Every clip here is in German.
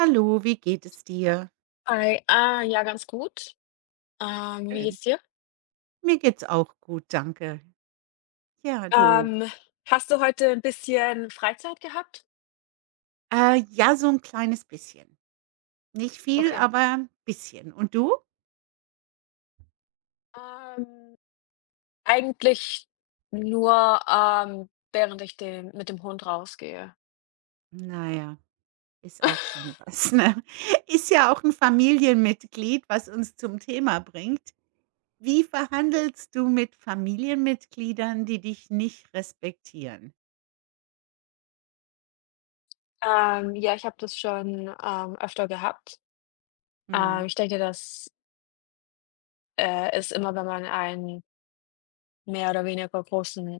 Hallo, wie geht es dir? Hi, ja, ganz gut. Wie Schön. geht's dir? Mir geht's auch gut, danke. Ja, du. Ähm, Hast du heute ein bisschen Freizeit gehabt? Ja, so ein kleines bisschen. Nicht viel, Okay. aber ein bisschen. Und du? Ähm, Eigentlich nur, während ich den mit dem Hund rausgehe. Naja, ist auch schon was, ne? Ist ja auch ein Familienmitglied, was uns zum Thema bringt. Wie verhandelst du mit Familienmitgliedern, die dich nicht respektieren? Ja, ich habe das schon, öfter gehabt. Mhm. Ich denke, das ist immer, wenn man einen mehr oder weniger großen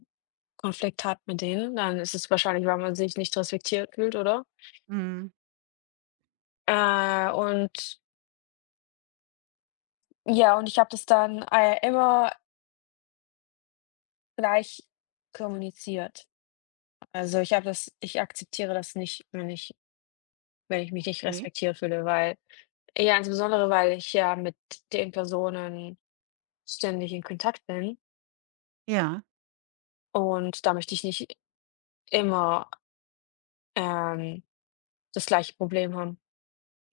Konflikt hat mit denen, dann ist es wahrscheinlich, weil man sich nicht respektiert fühlt, oder? Mhm. Äh, und Ja, und ich habe das dann, immer gleich kommuniziert. Also, ich akzeptiere das nicht, wenn ich mich nicht Okay. respektiert fühle, weil ja, insbesondere, weil ich ja mit den Personen ständig in Kontakt bin Ja. und da möchte ich nicht immer, ähm, das gleiche Problem haben.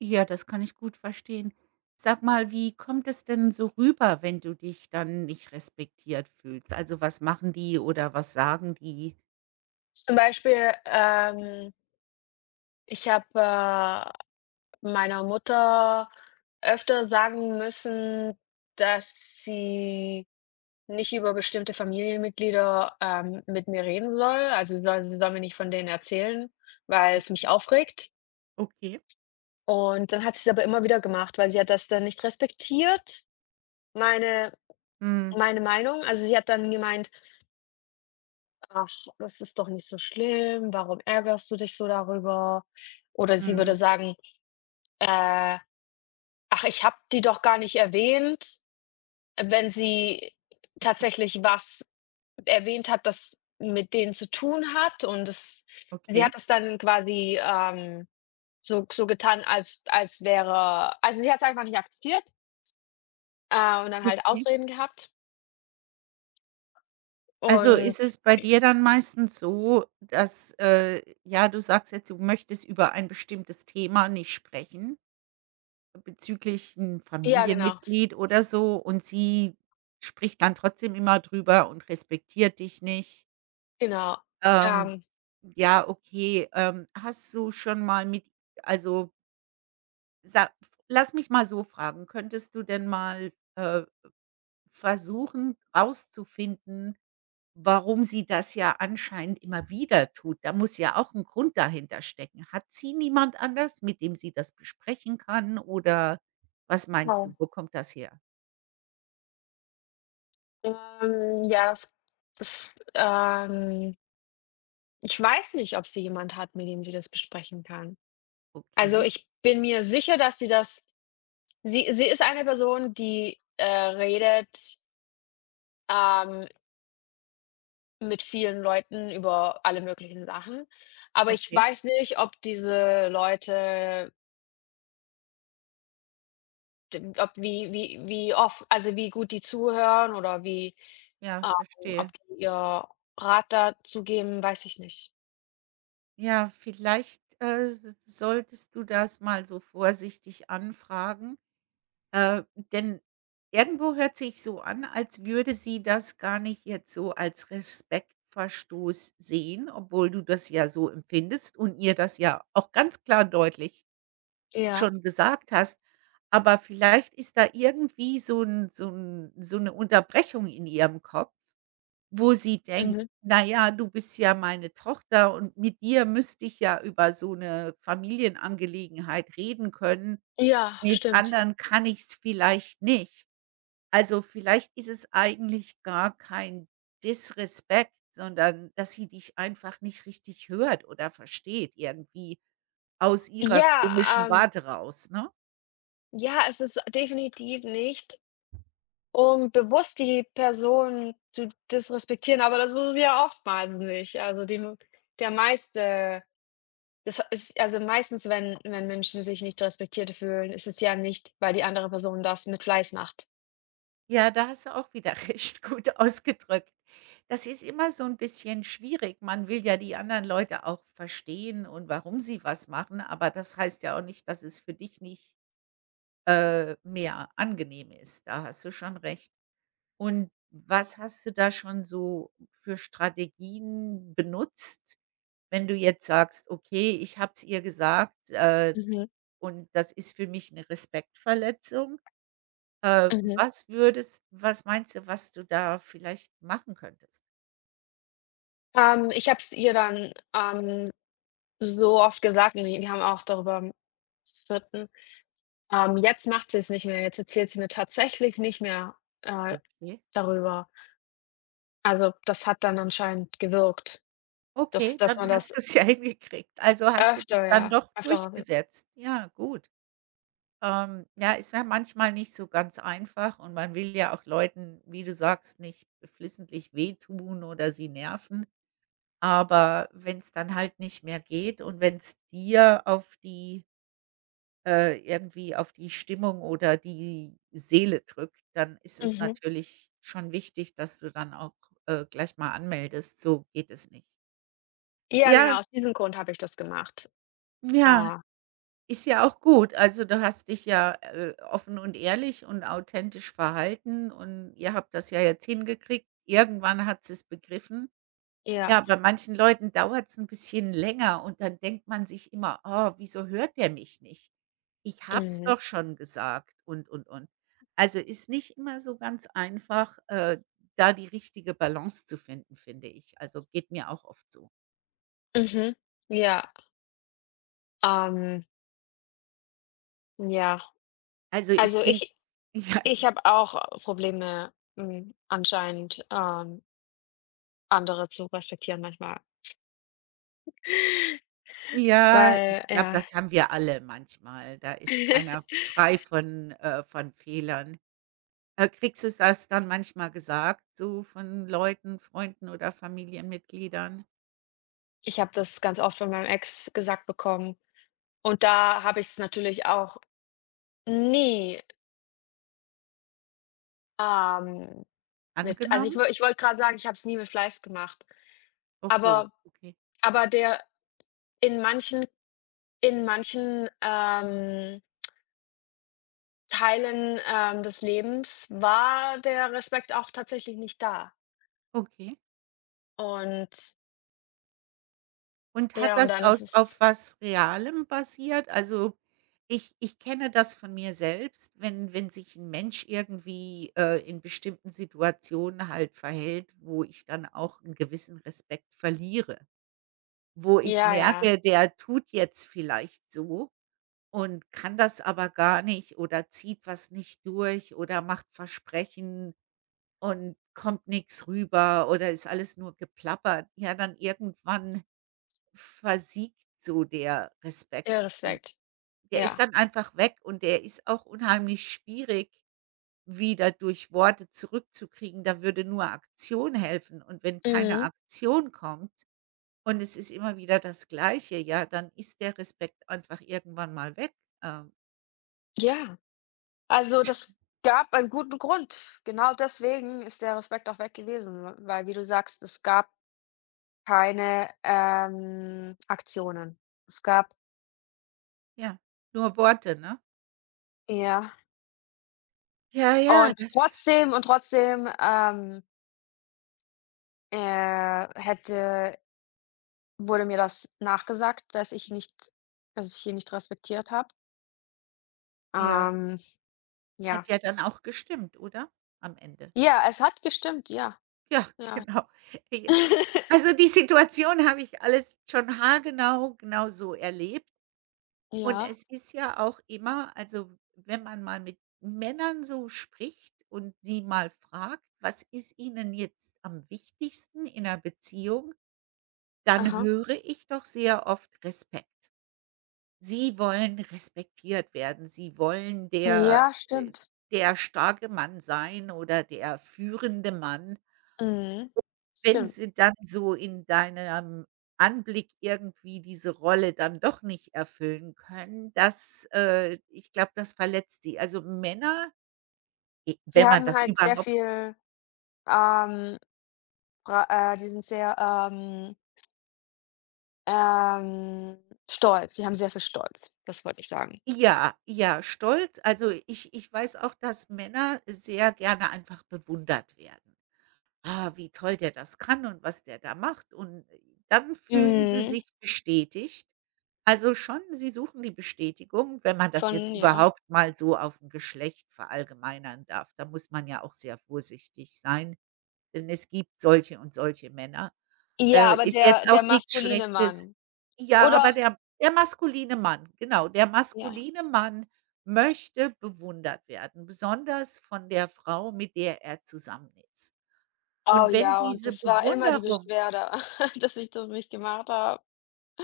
Ja, das kann ich gut verstehen. Sag mal, wie kommt es denn so rüber, wenn du dich dann nicht respektiert fühlst? Also, was machen die oder was sagen die? Zum Beispiel, ich habe, meiner Mutter öfter sagen müssen, dass sie nicht über bestimmte Familienmitglieder, mit mir reden soll. Also, sie soll mir nicht von denen erzählen, weil es mich Okay. aufregt. Okay. Und dann hat sie es aber immer wieder gemacht, weil sie hat das dann nicht respektiert, meine Mhm. meine Meinung. Also, sie hat dann gemeint: „Ach, das ist doch nicht so schlimm. Warum ärgerst du dich so darüber?“ Oder sie würde Mhm. sagen, äh: „Ach, ich habe die doch gar nicht erwähnt.“ Wenn sie tatsächlich was erwähnt hat, das mit denen zu tun hat, und das sie hat Okay. es dann quasi, so getan, also, sie hat es einfach nicht akzeptiert, und dann halt Okay. Ausreden gehabt Also, und ist es bei ja. dir dann meistens so, dass, ja, du sagst jetzt, du möchtest über ein bestimmtes Thema nicht sprechen, bezüglich ein Ja, genau, Familienmitglied oder so, und sie spricht dann trotzdem immer drüber und respektiert dich nicht? genau. Ähm, Ähm, ja, okay. Hast du schon mal mit also, sa lass mich mal so fragen, könntest du denn mal, versuchen rauszufinden, warum sie das ja anscheinend immer wieder tut? Da muss ja auch ein Grund dahinter stecken. Hat sie niemand anders, mit dem sie das besprechen kann, oder was meinst du? genau. Wo kommt das her? Ja, das, ich weiß nicht, ob sie jemand hat, mit dem sie das besprechen kann. Also, Okay, ich bin mir sicher, dass sie ist eine Person, die, redet, ähm mit vielen Leuten über alle möglichen Sachen. Aber ich okay. weiß nicht, ob diese Leute d ob wie oft, also, wie gut die zuhören oder wie Ja, ob verstehe. die ihr Rat dazu geben, weiß ich nicht. Ja, vielleicht, s solltest du das mal so vorsichtig anfragen, äh, denn irgendwo hört sich so an, als würde sie das gar nicht jetzt so als Respektverstoß sehen, obwohl du das ja so empfindest und ihr das ja auch ganz klar deutlich Ja. schon gesagt hast. Aber vielleicht ist da irgendwie so 'ne Unterbrechung in ihrem Kopf. Wo sie denkt: Mhm. „Na ja, du bist ja meine Tochter und mit dir müsste ich ja über so eine Familienangelegenheit reden können. Ja, Mit stimmt. anderen kann ich's vielleicht nicht.“ Also, vielleicht ist es eigentlich gar kein Disrespekt, sondern dass sie dich einfach nicht richtig hört oder versteht irgendwie aus ihrer Ja, komischen Warte raus, ne? ja, es ist definitiv nicht, um bewusst die Person zu disrespektieren, aber das ist es ja oftmals nicht. Also, die der meiste Das ist, also, meistens, wenn Menschen sich nicht respektiert fühlen, ist es ja nicht, weil die andere Person das mit Fleiß macht. Ja, da hast du auch wieder recht gut ausgedrückt. Das ist immer so ein bisschen schwierig. Man will ja die anderen Leute auch verstehen und warum sie was machen, aber das heißt ja auch nicht, dass es für dich nicht, mehr angenehm ist. Da hast du schon recht. Und was hast du da schon so für Strategien benutzt, wenn du jetzt sagst: „Okay, ich habe es ihr gesagt, Mhm, und das ist für mich eine Respektverletzung“? Mhm. Was meinst du, was du da vielleicht machen könntest? Ich habe es ihr dann, so oft gesagt und wir haben auch darüber gestritten. Jetzt macht sie es nicht mehr, jetzt erzählt sie mir tatsächlich nicht mehr, äh, Okay, darüber. Also, das hat dann anscheinend gewirkt, dass okay, dass dann man das hast du's ja hingekriegt. Also, hast du dich öfter, dann ja, doch öfter. durchgesetzt. Ja, gut. Ja, ist ja manchmal nicht so ganz einfach und man will ja auch Leuten, wie du sagst, nicht geflissentlich wehtun oder sie nerven. Aber wenn's dann halt nicht mehr geht und wenn's dir auf die irgendwie auf die Stimmung oder die Seele drückt, dann ist es Mhm. natürlich schon wichtig, dass du dann auch, gleich mal anmeldest, so geht es nicht. Ja, Ja, genau, aus diesem Grund habe ich das gemacht. ja, Ah, ist ja auch gut. Also, du hast dich ja, offen und ehrlich und authentisch verhalten und ihr habt das ja jetzt hingekriegt. Irgendwann hat sie es begriffen. ja. Ja, bei manchen Leuten dauert's 'n bisschen länger und dann denkt man sich immer: „Oh, wieso hört der mich nicht? Ich hab's Mhm, doch schon gesagt“, und, und. Also, ist nicht immer so ganz einfach, da die richtige Balance zu finden, finde ich. Also, geht mir auch oft so. mhm, ja. Ähm, ja, Also, ich also denke ich ja, ich habe auch Probleme, hm, anscheinend, andere zu respektieren manchmal, ja, ich weil glaube, ja, das haben wir alle manchmal. Da ist keiner frei von Fehlern. Kriegst du das dann manchmal gesagt, so von Leuten, Freunden oder Familienmitgliedern ich habe das ganz oft von meinem Ex gesagt bekommen und da habe ich es natürlich auch nie, ähm, mit also angenommen? Ich wollte gerade sagen, ich habe es nie mit Fleiß gemacht, Auch so, aber okay, aber der in manchen in manchen, Teilen, des Lebens war der Respekt auch tatsächlich nicht da. okay. Und Und hat ja, und das dann ist aus es auf was Realem basiert? Also, ich kenne das von mir selbst, wenn sich 'n Mensch irgendwie, in bestimmten Situationen halt verhält, wo ich dann auch 'n gewissen Respekt verliere, wo ich ja, ja, merke, der tut jetzt vielleicht so und kann das aber gar nicht oder zieht was nicht durch oder macht Versprechen und kommt nix rüber oder ist alles nur geplappert. Ja, dann irgendwann versiegt so der Respekt der und Respekt. der ist Ja. dann einfach weg und der ist auch unheimlich schwierig wieder durch Worte zurückzukriegen. Da würde nur Aktion helfen und wenn keine Mhm. Aktion kommt und es ist immer wieder das Gleiche, ja, dann ist der Respekt einfach irgendwann mal weg. Ähm, Ja. Also, das gab einen guten Grund. Genau deswegen ist der Respekt auch weg gewesen, w weil wie du sagst, es gab keine, Aktionen. Es gab ja, nur Worte, ne? ja. Ja, ja, Und das trotzdem, hätte wurde mir das nachgesagt, dass ich hier nicht respektiert habe. Ja, Ähm, ja, hat ja dann es auch gestimmt, oder? Am Ende. ja, es hat gestimmt, ja, Ja, ja. genau. Also, die Situation habe ich alles schon haargenau so erlebt. Und Ja, es ist ja auch immer also, wenn man mal mit Männern so spricht und sie mal fragt: „Was ist Ihnen jetzt am wichtigsten in 'ner Beziehung?“, dann aha. höre ich doch sehr oft Respekt. Sie wollen respektiert werden. Sie wollen Ja, äh, stimmt. der starke Mann sein oder der führende Mann. Mhm. Wenn Stimmt. sie dann so in deinem Anblick irgendwie diese Rolle dann doch nicht erfüllen können, das ich glaube, das verletzt sie. Also, Männer, e Die wenn man haben das halt sehr überhaupt viel, ähm, bra die sind sehr, ähm, stolz. Die haben sehr viel Stolz, das wollte ich sagen. ja, ja, stolz also, ich weiß auch, dass Männer sehr gerne einfach bewundert werden. „Ah, wie toll der das kann und was der da macht“, und dann fühlen sie Mhm, sich bestätigt. Also schon, sie suchen die Bestätigung, wenn man das jetzt von ja. überhaupt mal so auf 'n Geschlecht verallgemeinern darf. Da muss man ja auch sehr vorsichtig sein, denn es gibt solche und solche Männer. Ja, aber Ist jetzt der auch nix maskuline Schlechtes Mann, ja, aber oder der maskuline Mann, genau, der ja. maskuline Mann möchte bewundert werden, besonders von der Frau, mit der er zusammen ist. Oh Und wenn ja, und diese das war immer die Bewunderung Beschwerde, dass ich das nicht gemacht habe.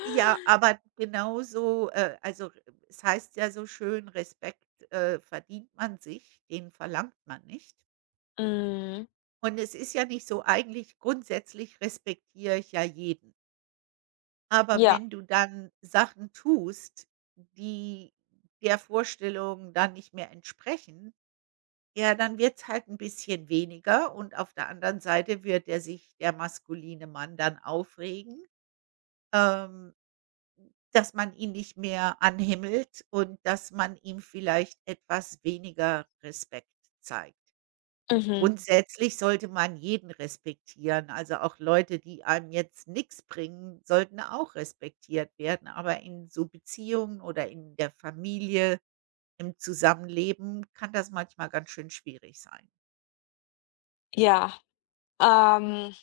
Ja, aber genauso, also, es heißt ja so schön, Respekt, verdient man sich, den verlangt man nicht. Mhm. Und es ist ja nicht so, eigentlich grundsätzlich respektiere ich ja jeden. Aber Ja, wenn du dann Sachen tust, die der Vorstellung dann nicht mehr entsprechen, ja, dann wird es halt ein bisschen weniger und auf der anderen Seite wird er sich der maskuline Mann dann aufregen, ähm dass man ihn nicht mehr anhimmelt und dass man ihm vielleicht etwas weniger Respekt zeigt. Mhm. mhm, Grundsätzlich sollte man jeden respektieren, also auch Leute, die einem jetzt nichts bringen, sollten auch respektiert werden. Aber in so Beziehungen oder in der Familie, im Zusammenleben kann das manchmal ganz schön schwierig sein. ja. Ähm,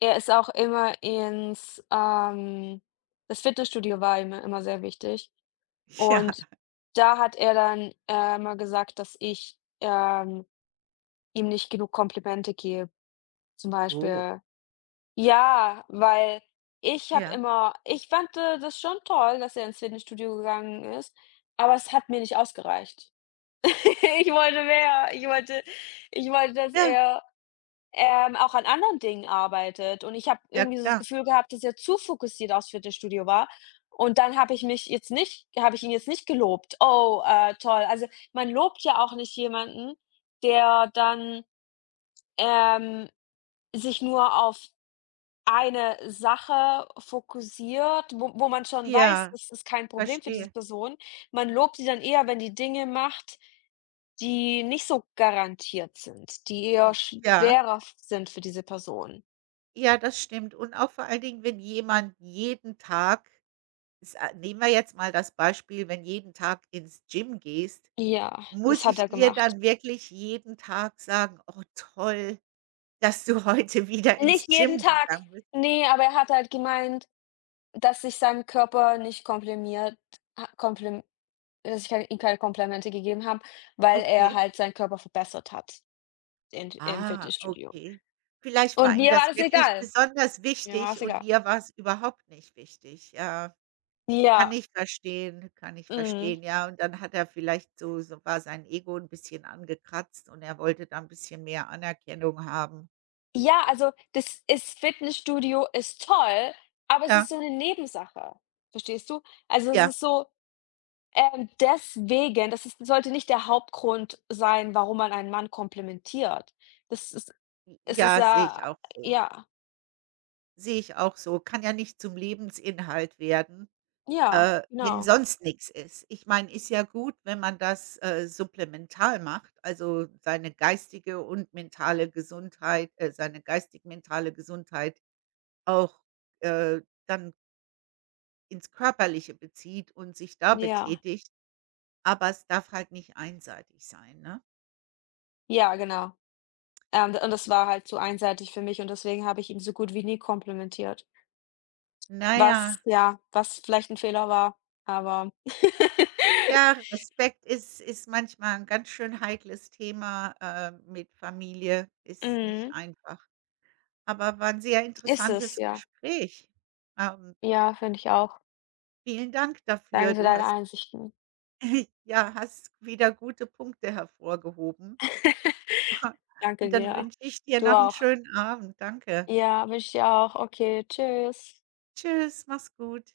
er ist auch immer ins das Fitnessstudio war ihm immer sehr wichtig. Ja. Und da hat er dann, immer gesagt, dass ich, ihm nicht genug Komplimente gebe. Zum Oh. Beispiel. Ja, weil ich habe Ja. immer ich fand, das schon toll, dass er ins Fitnessstudio gegangen ist, aber es hat mir nicht ausgereicht. Ich wollte mehr. Ich wollte, dass Ja, er, auch an anderen Dingen arbeitet, und ich habe ja irgendwie so das klar. Gefühl gehabt, dass er zu fokussiert aufs Fitnessstudio war, und dann habe ich mich jetzt nicht habe ich ihn jetzt nicht gelobt. Oh, toll. Also, man lobt ja auch nicht jemanden, der dann, ähm, sich nur auf eine Sache fokussiert, wo man schon weiß, Ja, das ist kein Problem für diese verstehe. Person. Man lobt sie dann eher, wenn die Dinge macht, die nicht so garantiert sind, die eher I ja. schwerer sind für diese Person. Ja, das stimmt. Und auch vor allen Dingen, wenn jemand jeden Tag s a nehmen wir jetzt mal das Beispiel, wenn jeden Tag ins Gym gehst, Ja, das muss hat ich er dir gemacht. dann wirklich jeden Tag sagen: „Oh toll, dass du heute wieder Nicht ins jeden Gym Tag. gegangen bist.“ Ne, aber er hat halt gemeint, dass ich seinem Körper nicht komplimiert ha komplim dass ich halt ihm keine Komplimente gegeben habe, weil er Okay. halt seinen Körper verbessert hat in im Ah, Fitnessstudio. okay. Vielleicht Und war ihm mir war das das wirklich egal. besonders Ja wichtig war's. und dir war es überhaupt nicht wichtig, ja. Ja, Kann ich mhm. verstehen, ja. Und dann hat er vielleicht so so war sein Ego ein bisschen angekratzt und er wollte da 'n bisschen mehr Anerkennung haben. Ja, also, das ist Fitnessstudio ist toll, aber es ist Ja, so 'ne Nebensache. Verstehst du? Also, es ja, ist so, deswegen das ist sollte nicht der Hauptgrund sein, warum man einen Mann komplimentiert. Das ist es ist ja, sehe ich ja, auch so. ja, Sehe ich auch so. Kann ja nicht zum Lebensinhalt werden, ja, wenn genau. sonst nichts ist. Ich meine, ist ja gut, wenn man das, supplemental macht, also seine geistige und mentale Gesundheit seine geistig-mentale Gesundheit auch, äh, dann ins Körperliche bezieht und sich da Ja, betätigt, aber es darf halt nicht einseitig sein, ne? ja, genau. Und das war halt zu einseitig für mich, und deswegen habe ich ihn so gut wie nie komplimentiert. Na ja, Was, ja, was vielleicht 'n Fehler war, aber ja, Respekt ist manchmal 'n ganz schön heikles Thema, mit Familie, ist nicht mhm. einfach. Aber war 'n sehr Ist es, interessantes ja. Gespräch. Ähm, Ja, finde ich auch. vielen Dank dafür. Danke für Du deine hast Einsichten. ja, hast wieder gute Punkte hervorgehoben. Danke Und dann dir. wünsche ich dir Du noch 'n auch. schönen Abend. Danke. Ja, wünsche ich dir auch. Okay, tschüss. Tschüss, mach's gut.